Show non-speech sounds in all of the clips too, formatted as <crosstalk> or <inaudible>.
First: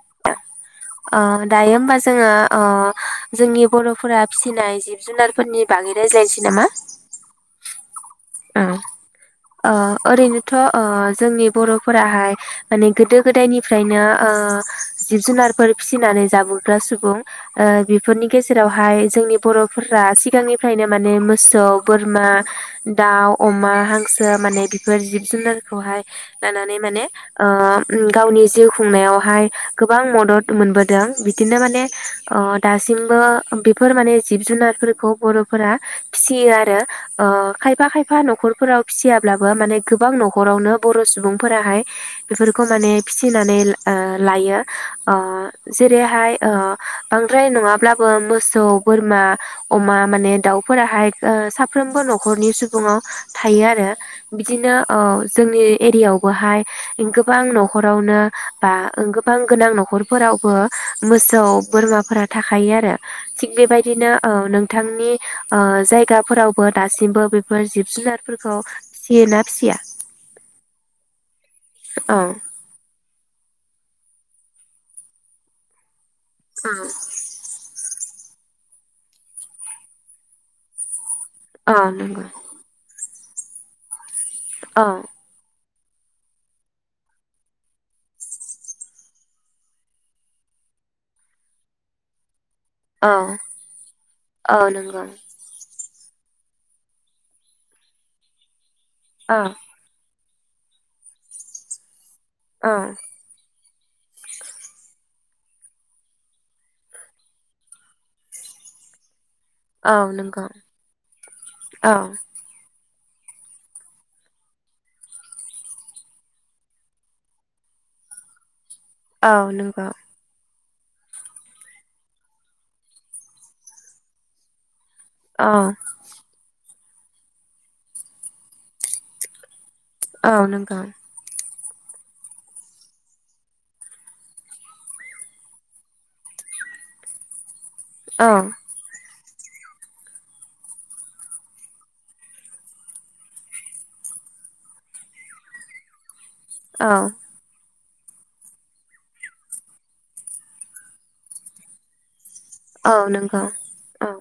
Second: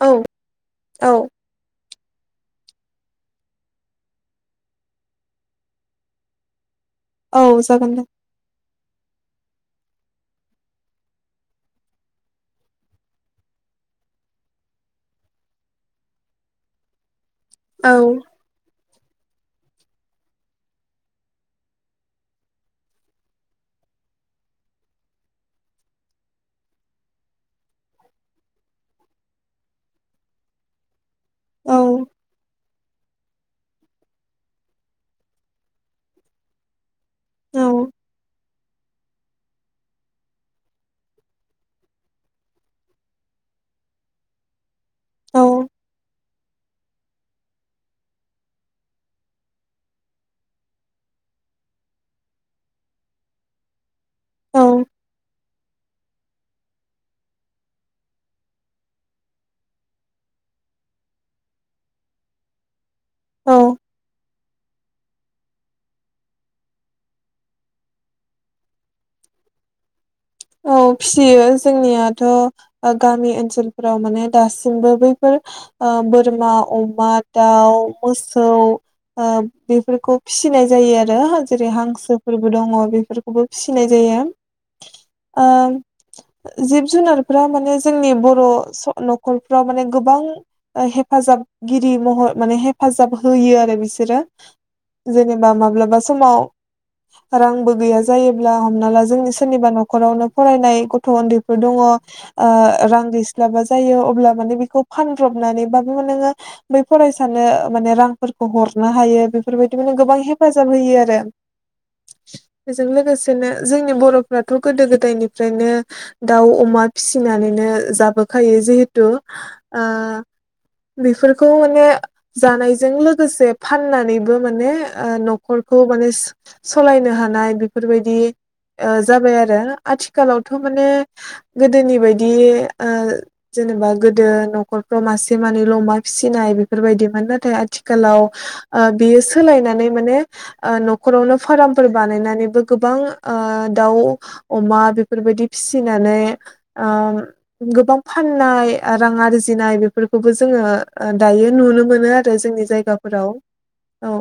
औ ओ औ दायो होमबा जोङो ओ जोंनि बर'फोरा फिसिनाय जिब जुनारफोरनि बागै रायज्लायसै नामा औ जागोन दे औम ओ ओरैनोथ ओ जोंनि बर'फोराहाय माने गोदो गोदायनिफ्रायनो ओ जिब जुनारफोर फिसिनानै जाबोग्रा सुबुं ओ औ बेफोरनि गेजेरावहाय जोंनि बर'फोरा सिगांनिफ्रायनो माने मोसौ बोरमा दाउ अमा हांसो माने बिफोर जिब जुनारखौहाय लानानै माने ओ गावनि जिउ खुंनायावहाय गोबां मदद मोनबोदों बिदिनो औ माने ओ दासिमबो बेफोर माने जिब जुनारफोरखौ बर'फोरा फिसियो आरो अ औ खाय खायफा खायफा न'खरफोराव फिसिया अब्लाबो माने गोबां न'खरावनो बर' सुबुंफोराहाय बेफोरखौ माने फिसिनानै लायो ओ औ जेरैहाय ओ बांद्राय नङाब्ला बो मोसौ बोरमा अमा माने दाउफोराहाय ओ साफ्रोमबो न'खरनि सुबुं बुङाव थायो आरो बिदिनो ओ जोंनि एरियावबोहाय गोबां न'खरावनो बा गोबां गोनां न'खरफोरावबो मोसौ बोरमाफोरा थाखायो आरो थिग औ बेबायदिनो औ नोंथांनि ओ जायगाफोरावबो दासिमबो बे फोर जिब जुनारफोरखौ फिसियोना फिसिया औ फियो औ जोंनियाथ गामि ओनसोलफोराव माने दासिमबो बैफोर ओ बो बोरमा अमा दाउ मोसौ ओ बेफोरखौ फिसिनाय जायो आरो जेरै औ नंगौ हांसोफोरबो दङ बेफोर खौबो फिसिनाय जायो अ ओ जिब जुनारफ्रा माने जोंनि बर नखरफ्राव माने गोबां ओ हेफाजाबगिरि महर माने औ हेफाजाब होयो आरो बिसोरो औ नंगौ जेनेबा माब्लाबा समाव रांबो गैया जायोब्ला हमना ला जोंनि औ सोरनिबा न नआवनो फरायनाय गथ उन्दैफोर दङ ओ औ रां गैस्लाबा जायो अब्ला माने बेखौ फान ब्रबनानै बाबो नोङो बै फरायसानो माने रांफोरखौ हरनो हायो बेफोर बेफोर बायदिबो माने औ गोबां नंगौ हेफाजाब होयो आरो औ बेजों लोगोसेनो जोंनि बरफ्रा थ बे गोदो गोदायनिफ्रायनो दाउ-अमा फिसिनानैनो जाबोखायो जिहे थु औ आ नंगौ बेफोरखौ माने जानायजों लोगोसे फाननानैबो माने ओ औ नखरखौ माने सलायनो हानाय बेफोरबायदि ओ जाबाय आरो औ आथिखालावथ नंगौ माने गोदोनि बायदि ओ जेनेबा गोदो नखरफ्राव मासे मानैल अमा फिसिनाय बेफोर बायदिमोन नाथाय आथिखाल खालाव औ ओ बियो सोलायनानै माने ओ नखरावनो फारामफोर बानायनानैबो गोबां ओ दाउ-अमा बेफोर बायदि फिसिनानै औ आम गोबां फाननाय, रां आरजिनाय बेफोरखौबो जोङो दायो नुनो मोनो आरो आरो जोंनि औ जायगाफोराव, नंगौ औ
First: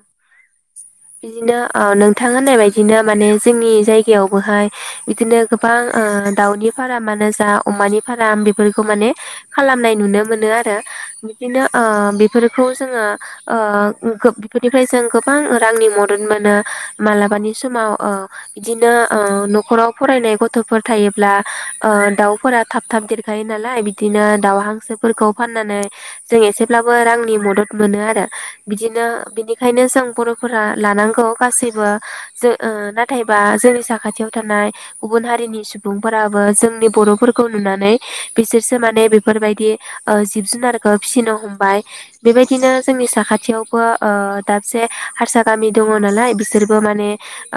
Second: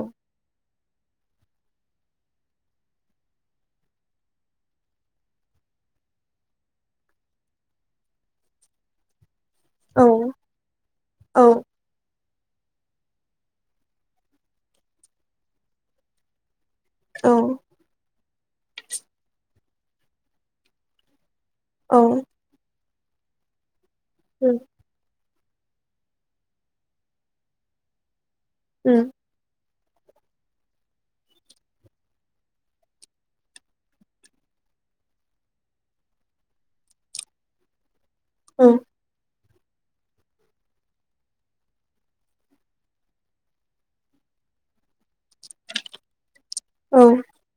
बिदिनो ओ नोंथां होननाय बायदिनो माने जोंनि जायगायावबोहाय बिदिनो गोबां ओ दाउनि फारामानो जा, अमानि फाराम बेफोरखौ माने खालामनाय औ नुनो मोनो आरो औ बिदिनो ओ बेफोर बेफोरखौ जोङो ओ गोब बेफोरनिफ्राय जों गोबां रांनि मदद मोनो मालाबानि समाव ओ बिदिनो ओ नखराव फरायनाय गथफोर थायोब्ला ओ औ दाउफोरा थाब थाब देरखायो नालाय बिदि बिदिनो दाउ उम हांसोफोरखौ फाननानै जों एसेब्लाबो रांनि मदद मोनो आरो बिदिनो बिनि ओंखायनो जों बर फोरा लानांगौ गासैबो जो ओ नाथायबा जोंनि साखाथियाव थानाय गुबुन हारिनि सुबुंफोराबो जोंनि बरफोरखौ नुनानै बिसोरसो उम माने बे बेफोर बायदि ओ जिब जुनारखौ फिसिनो हमबाय बेबायदिनो जोंनि साखाथियावबो ओ दाबसे हारसा गामि दङ नालाय बिसोरबो औ माने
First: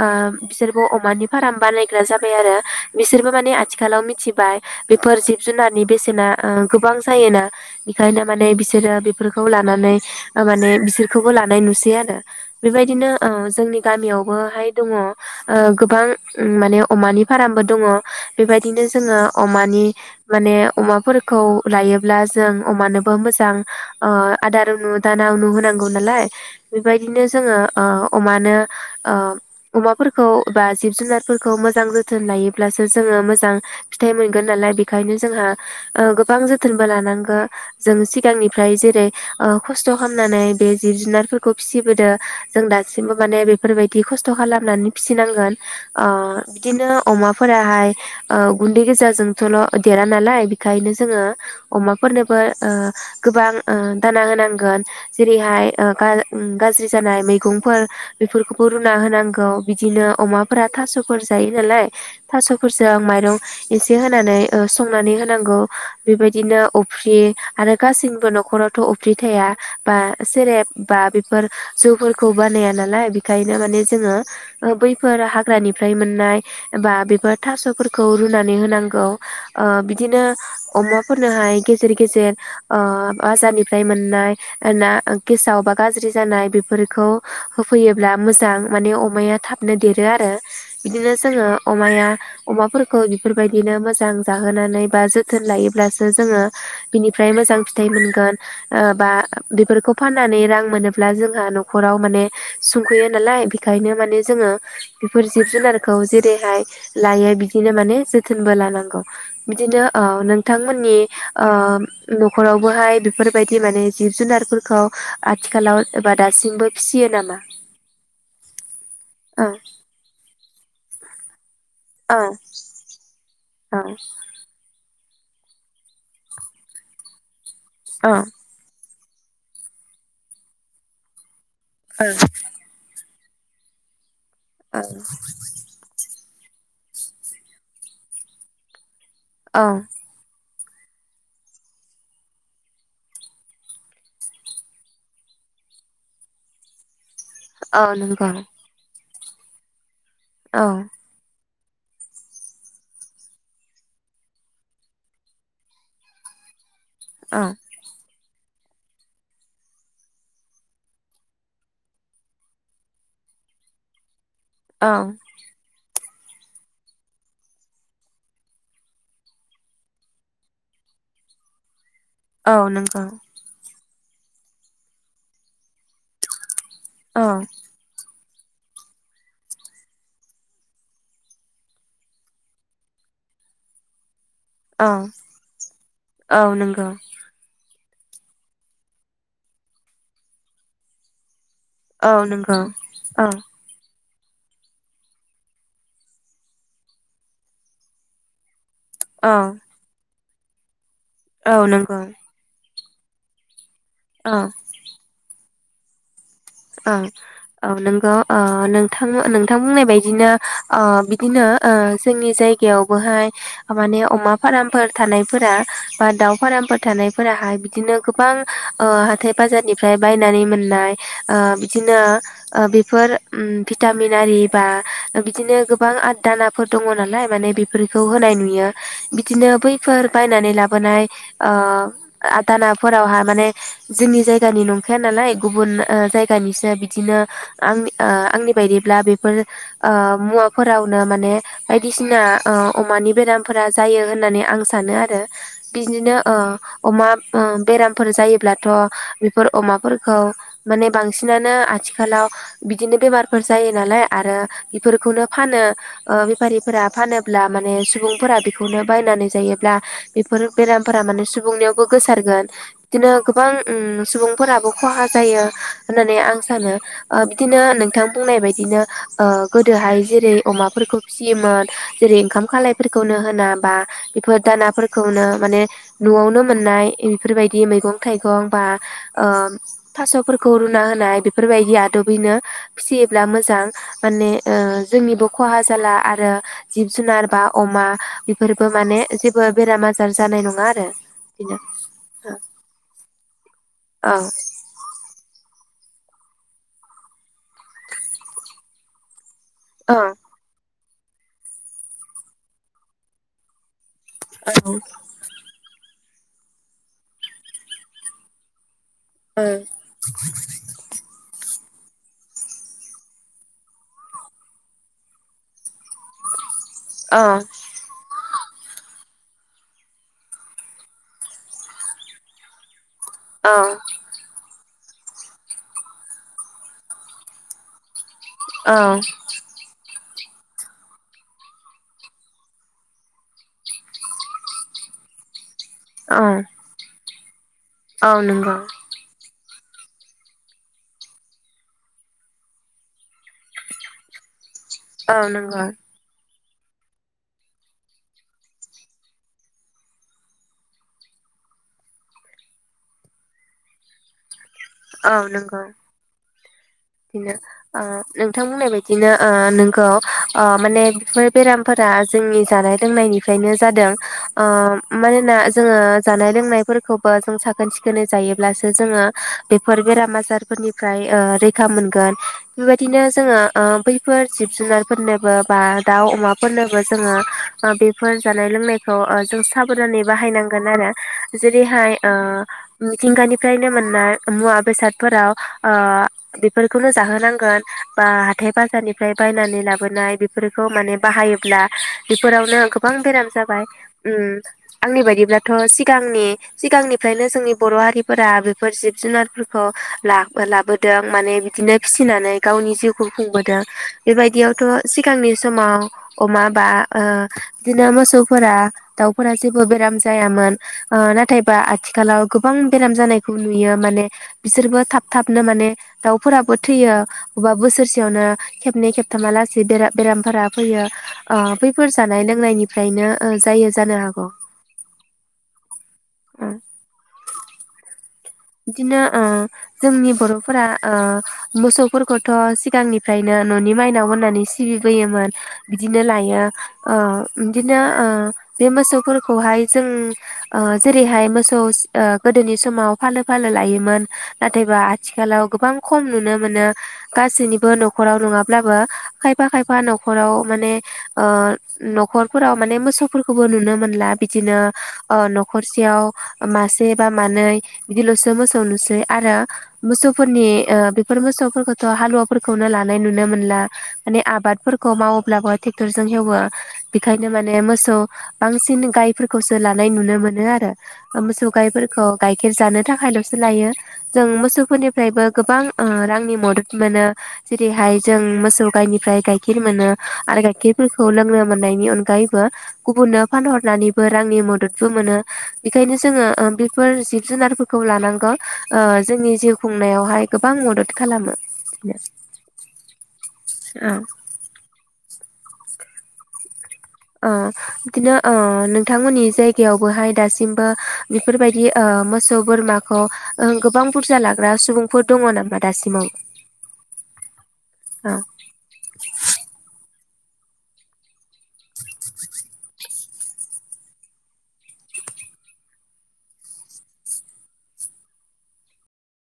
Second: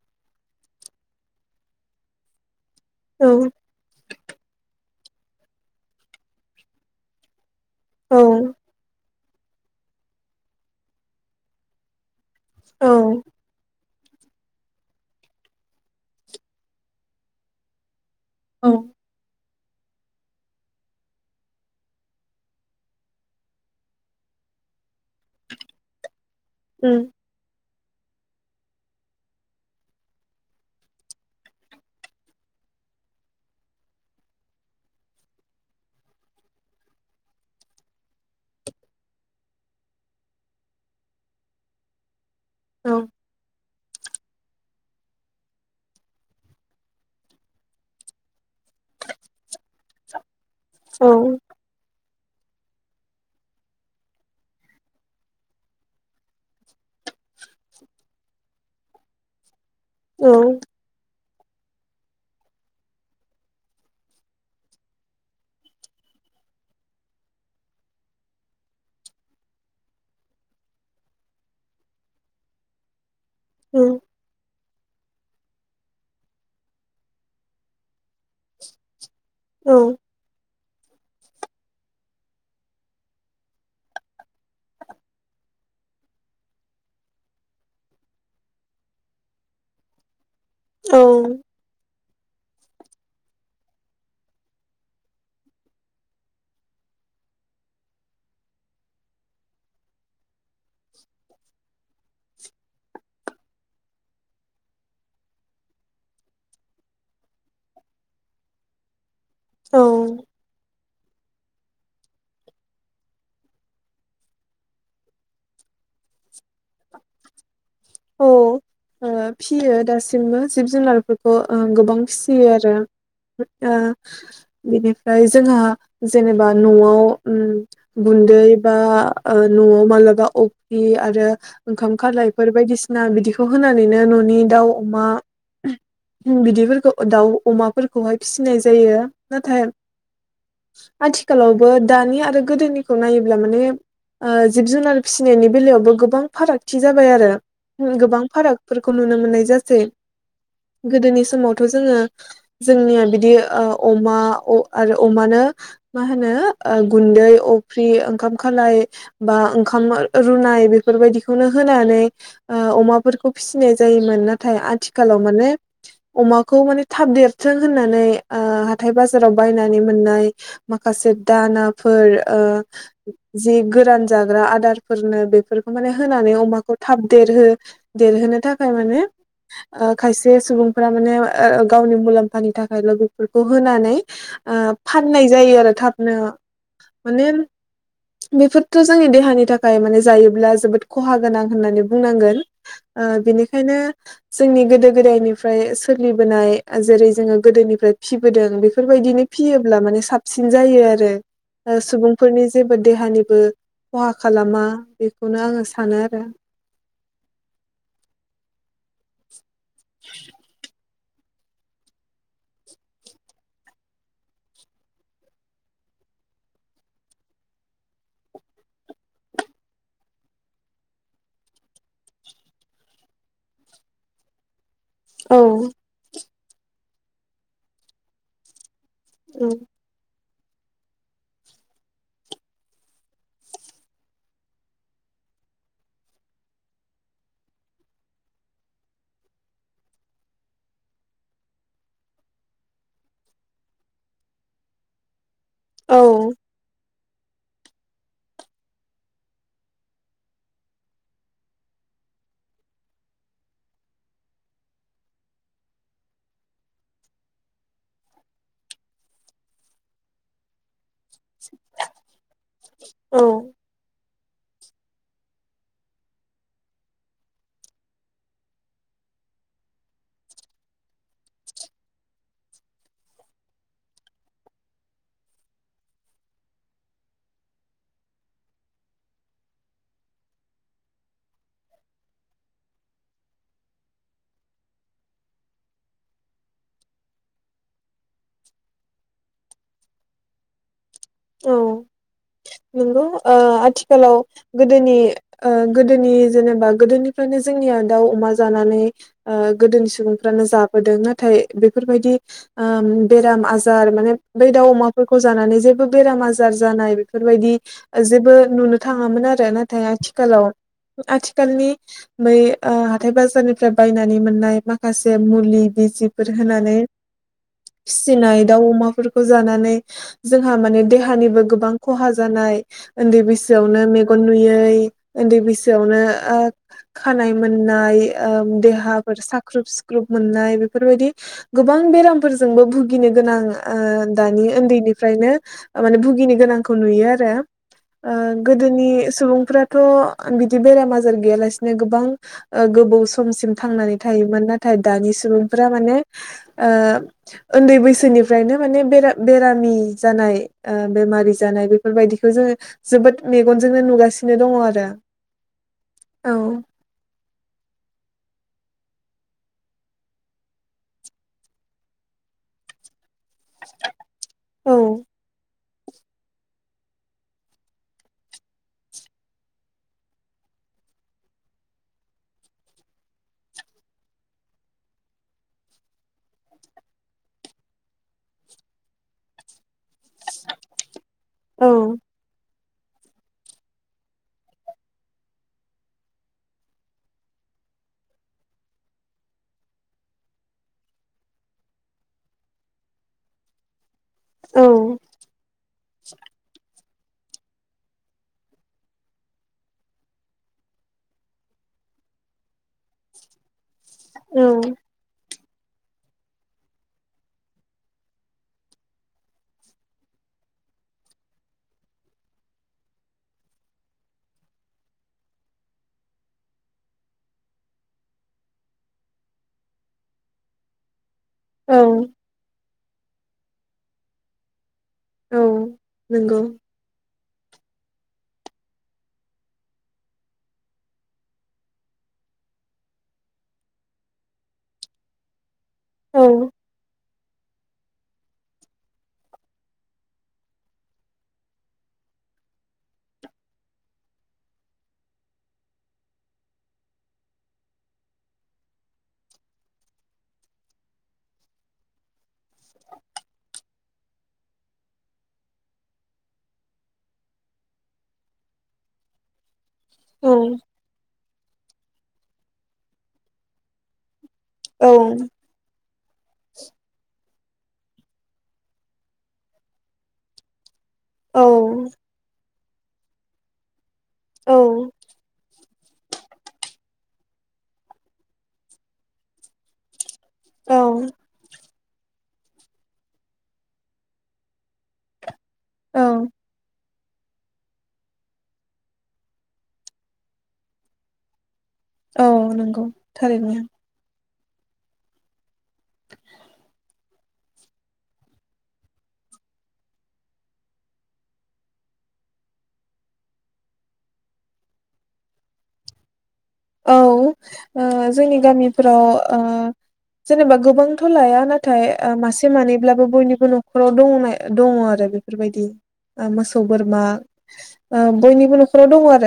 ओ बिसोरबो अमानि फाराम बानायग्रा जाबाय आरो औ बिसोरबो माने आथिखालाव मिथिबाय बेफोर जिब जुनारनि बेसेना ओ गोबां जायोना औ बेखायनो माने बिसोरो बिब बेफोरफोरखौ लानानै माने बिसोरखौबो लानाय नुसै आरो औ बेबायदिनो ओ जोंनि गामियावबोहाय दङ ओ गोबां उम माने अमानि फारामबो दङ औ बेबायदिनो जोङो अमानि माने अमाफोरखौ लायोब्ला जों अमानोबो मोजां ओ आदार नु दाना नु होनांगौ नालाय उम बेबायदिनो ओ ओ अमानो अमाफोरखौ बा जिब जुनारफोरखौ मोजां जोथोन लायोब्लासो जोङो मोजां फिथाइ मोनगोन नालाय बेखायनो जोंहा ओ गोबां जोथोनबो लानांगो जों सिगांनिफ्राय जेरै ओ खस्थ खामनानै बे जिब जुनारफोरखौ फिसिबोदों जों औ दासिमबो माने बेफोरबायदि खस्थ खालामनानै फिसिनांगोन ओ बिदिनो अमाफोराहाय ओ उन्दै गोजाजोंथल देरा नालाय बि बेखायनो औ जोङो अमाफोरनो फोर ओ गोबां ओ दाना होनांगोन जेरैहाय ओ गाज गाज्रिसि जानाय मैगंफोर बेफोरखौबो रुना होनांगौ बिदिनो औ अमाफोरा थासफोर जायो नालाय थासफोरजों माइरं एसे होनानै ओ संनानै होनांगौ बेबायदिनो अफ्रि आरो गासैबो नखरावथ अफ्रि थाया बा सेरेब बा बेफोर जौफोरखौ बानाया नालाय ओंखायनो माने उम जोङो ओ बैफोर हाग्रानिफ्राय मोननाय बा बेफोर थास'फोरखौ रुनानै होनांगौ। ओ औ बिदिनो अमाफोरनोहाय गेजेर गेजेर ओ बाजारनिफ्राय मोननाय ना गेसाव बा गाज्रि जानाय बेफोरखौ होफैयोब्ला मोजां माने अमाया थाबनो देरो आरो। औ बिदिनो जोङो अमाया अमाफोरखौ बेफोरबायदिनो मोजां जाहोनानै बा जोथोन लायोब्लासो जोङो बिनिफ्राय मोजां फिथाइ मोनगोन ओ बा बेफोरखौ फाननानै रां मोनोब ब्ला जोंहा नख'राव माने सुंख'यो नालाय बेखायनो माने जोङो बेफोर जिब-जुनारखौ जेरैहाय लायो बिदिनो माने जोथोनबो लानांगौ। बिदिनो ओ औ नोंथांमोननि ओ नख'रावबोहाय बेफोरबायदि माने जिब-जुनारफोरखौ आथिखालाव एबा दासिमबो फिसियो नामा? औ ओ औ फिसियो दासिमबो जिब-जुनार फोरखौ ओ गोबां औ फिसियो आरो ओ औ बिनि फ्राय जोंहा जेनेबा नआव ओम। गुन्दै बा ओ नआव मालाबा अफ्रि आरो ओंखाम औ खालायफोर बायदिसि आ बिदिखौ होनानैनो मो नि दाउ औ अमा <unintelligible> बिदिफोरखौ दाउ अमाफोरखौहाय फिसिनाय जायो। औ नाथाइ आथिखालावबो दानि आरो गोदोनिखौ नायोब्ला माने ओ जिब-जुनार फिसिनायनि बेलायावबो गोबां फारागथि जाबाय आरो। औ गोबां नंगौ फारागफोरखौ नुनो मोननाय जासै। औ गोदोनि समाव। थ' जोङो जोंनिया बिदि ओ अमा अ आरो अमानो मा होनो ओ गुन्दै औ अफ्रि ओंखाम खालाय बा ओंखाम रुनाय बेफोरबायदिखौनो होनानै ओ अमाफोरखौ फिसिनाय जायोमोन ना नाथाय औ आथिखालाव माने अमाखौ माने थाब देरथों होननानै ओ हाथाइ बाजाराव बायनानै मोननाय माखासे दाना फोर ओ औ नंगौ जि गो गोरान जाग्रा आदारफोरनो बेफोरखौ माने होनानै अमाखौ थाब औ देरहो देरहोनो थाखाय माने ओ खायसे सुबुंफोरा माने ओ गावनि मुलाम्फानि थाखाय बेफोरखौ होनानै ओ औ फाननाय जायो आरो थाबनो औ नंगौ माने बेफोरथ जोंनि देहानि थाखाय माने जायोब्ला जोबोद खहा गोनां होननानै औ बुंनांगोन नंगौ ओ औ बेनिखायनो जोंनि गोदो गोदायनिफ्राय सोलिबोनाय जेरै जोङो गोदोनिफ्राय फिसिबोदों बेखौ बेफोरबायदिनो औ फिसियोब्ला माने साफ साबसिन जायो आरो। औ रो ओ नंगौ सुबुंफोरनि जो देहानिबो खहा औ खालामा बेखौनो आङो सान सानो आरो। औ औ नोंगौ ओ नोंथां। बिथां बुंनाय बायदिनो ओ बि बिदिनो ओ जोंनि जायगायावबोहाय माने अमा फार्मफोर थानायफोरा बा दाउ फारमफोर थानायफोराहाय बिदिनो गोबां ओ हाथाय बाजारनिफ्राय बायनानै मोननाय ओ बिदिनो बेफोर भिटामिनारि बा बिदिनो औ गोबां आ दानाफोर दङ नालाय माने बेफोरखौ होनाय नुयो। बिदिनो औ बैफोर बायनानै लाबोनाय ओ दानाफोरावहा माने जोंनि जायगानि नंखाया नालाय गुबुन ओ जायगानिसो बिदिनो आं आंनि बायदिब्ला बेफोर ओ मुवाफोरावनो माने बायदिसिना ओ अमानि बेरामफोरा जायो होननानै आं सानो आरो। बिदिनो ओ अमा बेरामफोर जायोब्लाथ बेफोर अमाफोरखौ माने बांसिनानो आथिखालाव बिदिनो बेमारफोर जायो नालाय आरो बेफोरखौनो फानो ओ बेफारिफोरा फानोब्ला माने सुबुंफोरा बेखौनो बायनानै जायोब्ला बेफोर बेराम फोरा माने सुबुंनियावबो गोसारगोन बिदिनो औ गोबां ओ सुबुं फोराबो खहा जायो। होननानै आं सानो बिदिनो नोंथां बुंनाय बायदिनो ओ गोदोहाय जेरै अमाफोरखौ फिसियोमोन जेरै ओंखाम खालायफोरखौनो होना बा बेफोर दानाफोरखौनो माने नआवनो मोननाय बेफोरबायदि मैगं थाइगं बा ओ थासफोरखौ खौ रुना होनाय बेफोरबायदि आदबैनो फिसियोब्ला मोजां माने जोंनिबो खहा जाला आरो जिब जुनार बा अमा बेफोरबो माने जेबो बेराम आजार जानाय नङा आरो। औ बिदिनो नंगौ ओ आथिखाल आथिखालाव औ गोदोनि ओ गोदोनि जेनेबा गोदोनिफ्रायनो जोंनिया दाउ अमा जानानै ओ गोदोनि औ सुबुंफ्रानो जाब नाथाय बेफोरबायदि ओ बेराम आजार माने बै दाउ अमाफोरखौ जानानै जेबो बेराम आजार जानाय बेफोरबायदि जेबो नुनो थाङामोन औ आरो नाथाय आथिखालाव आथिखालनि बै ओ हाथाय बाजारनिफ्राय बायनानै मोननाय माखासे मुलि बिजिफोर होनानै औ फिसिनाय दाउ अमाफोरखौ जानानै जोंहा माने देहानिबो गोबां खहा जानाय उन्दै औ बैसोआवनो मेगन नुयै उन्दै बैसोआवनो ओ खानाय मोननाय ओं औ देहाफोर साख्रोब सिख्रो ख्रुब मोननाय बेफोरबायदि गोबां बेरामफोर जोंबो भुगिनो गोनां ओ दानि उन्दैनिफ्रायनो ओ माने औ भुगिनो गोनांखौ नुयो आरो औ <unintelligible> ओ नंगौ गोदोनि सुबुं फ्राथ बिदि बेराम आजार गैयालासिनो गोबां ओ गोबाव समसिम थांनानै थायोमोन नाथ थाय दानि औ नंगौ सुबुंफोरा माने ओ उन्दै बैसोनिफ्रायनो माने बेरा बेरामि जानाय ओ‌ बेमारि जानाय बेफोरबायदिखौ जोंङो जोबोद मेगनजोंनो नुगासिनो दंङ आरो औ बिनो ओ नोंथां बुंनाय बायदिनो ओ नोंगौ ओ माने बेफोर बेरामफोरा जोंनि जानाय लोंनायनि फ्रायनो जादों ओ औ मानोना जोङो जानाय लोंनायफोरखौबो जों साखोन सिखोनै जायोब्लासो जोङो बेफोर बेराम आजारफोरनिफ्राय ओ रै खा मोनगोन बेबायदिनो जोङो बैफोर जिब जुनारफोरनोबो बा दाउ अमाफोरनोबो जोङो बेफोर जानाय लोंनायखौ जों साबधानै बाहायनांगोन आरो औ जेरैहाय ओ मिथिंगानिफ्रायनो मोननाय मुवा बेसादफोराव आ बेफोरखौनो जाहोनांगोन बा हाथाय बाजारनिफ्राय बायनानै लाबोनाय बेफोरखौ माने बाहायोब्ला बेफोरावनो गोबां बेराम जाबाय उम आंनि बायदिब्लाथ सिगांनि सिगांनि फ्रायनो जोंनि बर हारिफोरा बेफोर जिब जुनारफोरखौ लाब लाबोदों माने बिदिनो फिसिनानै गावनि जिउखौ खुंबोदों बेबायदियावथ औ सिगांनि ज समाव अमा बा ओ बिदिनो मोसौफोरा दाउफोरा जेबो बेराम जायामोन ओ नाथायबा आथिखालाव गोबां बेराम जानायखौ नुयो माने बिसोरबो थाब थाबनो माने दाउ फोराबो थैयो बबेबा बोसोरसेयावनो खेबनै खेबथामा लासै बेरा-बेरामफोरा फैयो अ औ बैफोर जानाय लोंनायनि फ्रायनो ओ जायो जानो हागौ औ नोंगौ बिदिनो ओ जोंनि बरफोरा ओ मोसौफोरखौथ सिगांनिफ्रायनो ननि माइनाव होननानै सिबिबोयोमोन बिदिनो औ लायो ओ बिदिनो ओ बे मोसौफोरखौहाय जों ओ‌ जेरैहाय मोसौ स ओ गोदोनि समाव फालो फालो लायोमोन नाथायबा आथिखालाव गोबां खम नुनो मोनो गासैनिबो नखराव नङाब्लाबो खायफा खायफा नखराव माने ओ नखरफोराव माने मोसौफोरखौबो नुनो मोनला बिदिनो ओ नखरसेयाव मासे बा मानै बिदिल'सो मोसौ नुसै आरो औ मोसौफोरनि ओ बेफोर मोसौ फोरखौथ' हालुवाफोरखौनो लानाय नुनो मोनला माने आ औ बादफोरखौ मावोब्लाबो थेक्टरजों हेवो बिखाय बिनो माने मोसौ बांसिन गायफोरखौसो लानाय नुनो मोनो आरो। ओ मोसौ औ गायफोरखौ गाय खेर जानो थाखायल'सो लायो। जों मोसौफोरनिफ्रायबो गोबां ओ रांनि मदद मोनो जेरैहाय जों मोसौ गाइनिफ्राय गाइखेर मोनो। आरो औ गायखेरफोरखौ लोंनो मोननाय नि अनगायैबो गुबुननो फानहरनानैबो रांनि मददबो मोनो। बेखायनो औ जोङो ओ बे फोर जिब जुनारफोर खौ लानांगौ ओ जोंनि जिउ खुंनायावहाय गोबां मदद खालामो। औ नंगौ थारैनो। ओ बिदिनो ओ नोंथांमोननि जायगायावबोहाय दासिमबो‌ बेफोरबायदि ओ मोसौ बोरमाखौ गोबां बुरजा लाग्रा सुबुंफोर दङ नामा दासिमाव? औ जोंनि ओ गामिफ्राव ओ जेनेबा गोबांथ' लाया नाथाय ओ मासे मानैब्लाबो बयनिबो नखराव दङनाय दङ आरो बेफोरबायदि ओ मोसौ बोरमा ओ बयनिबो नखराव दङ आरो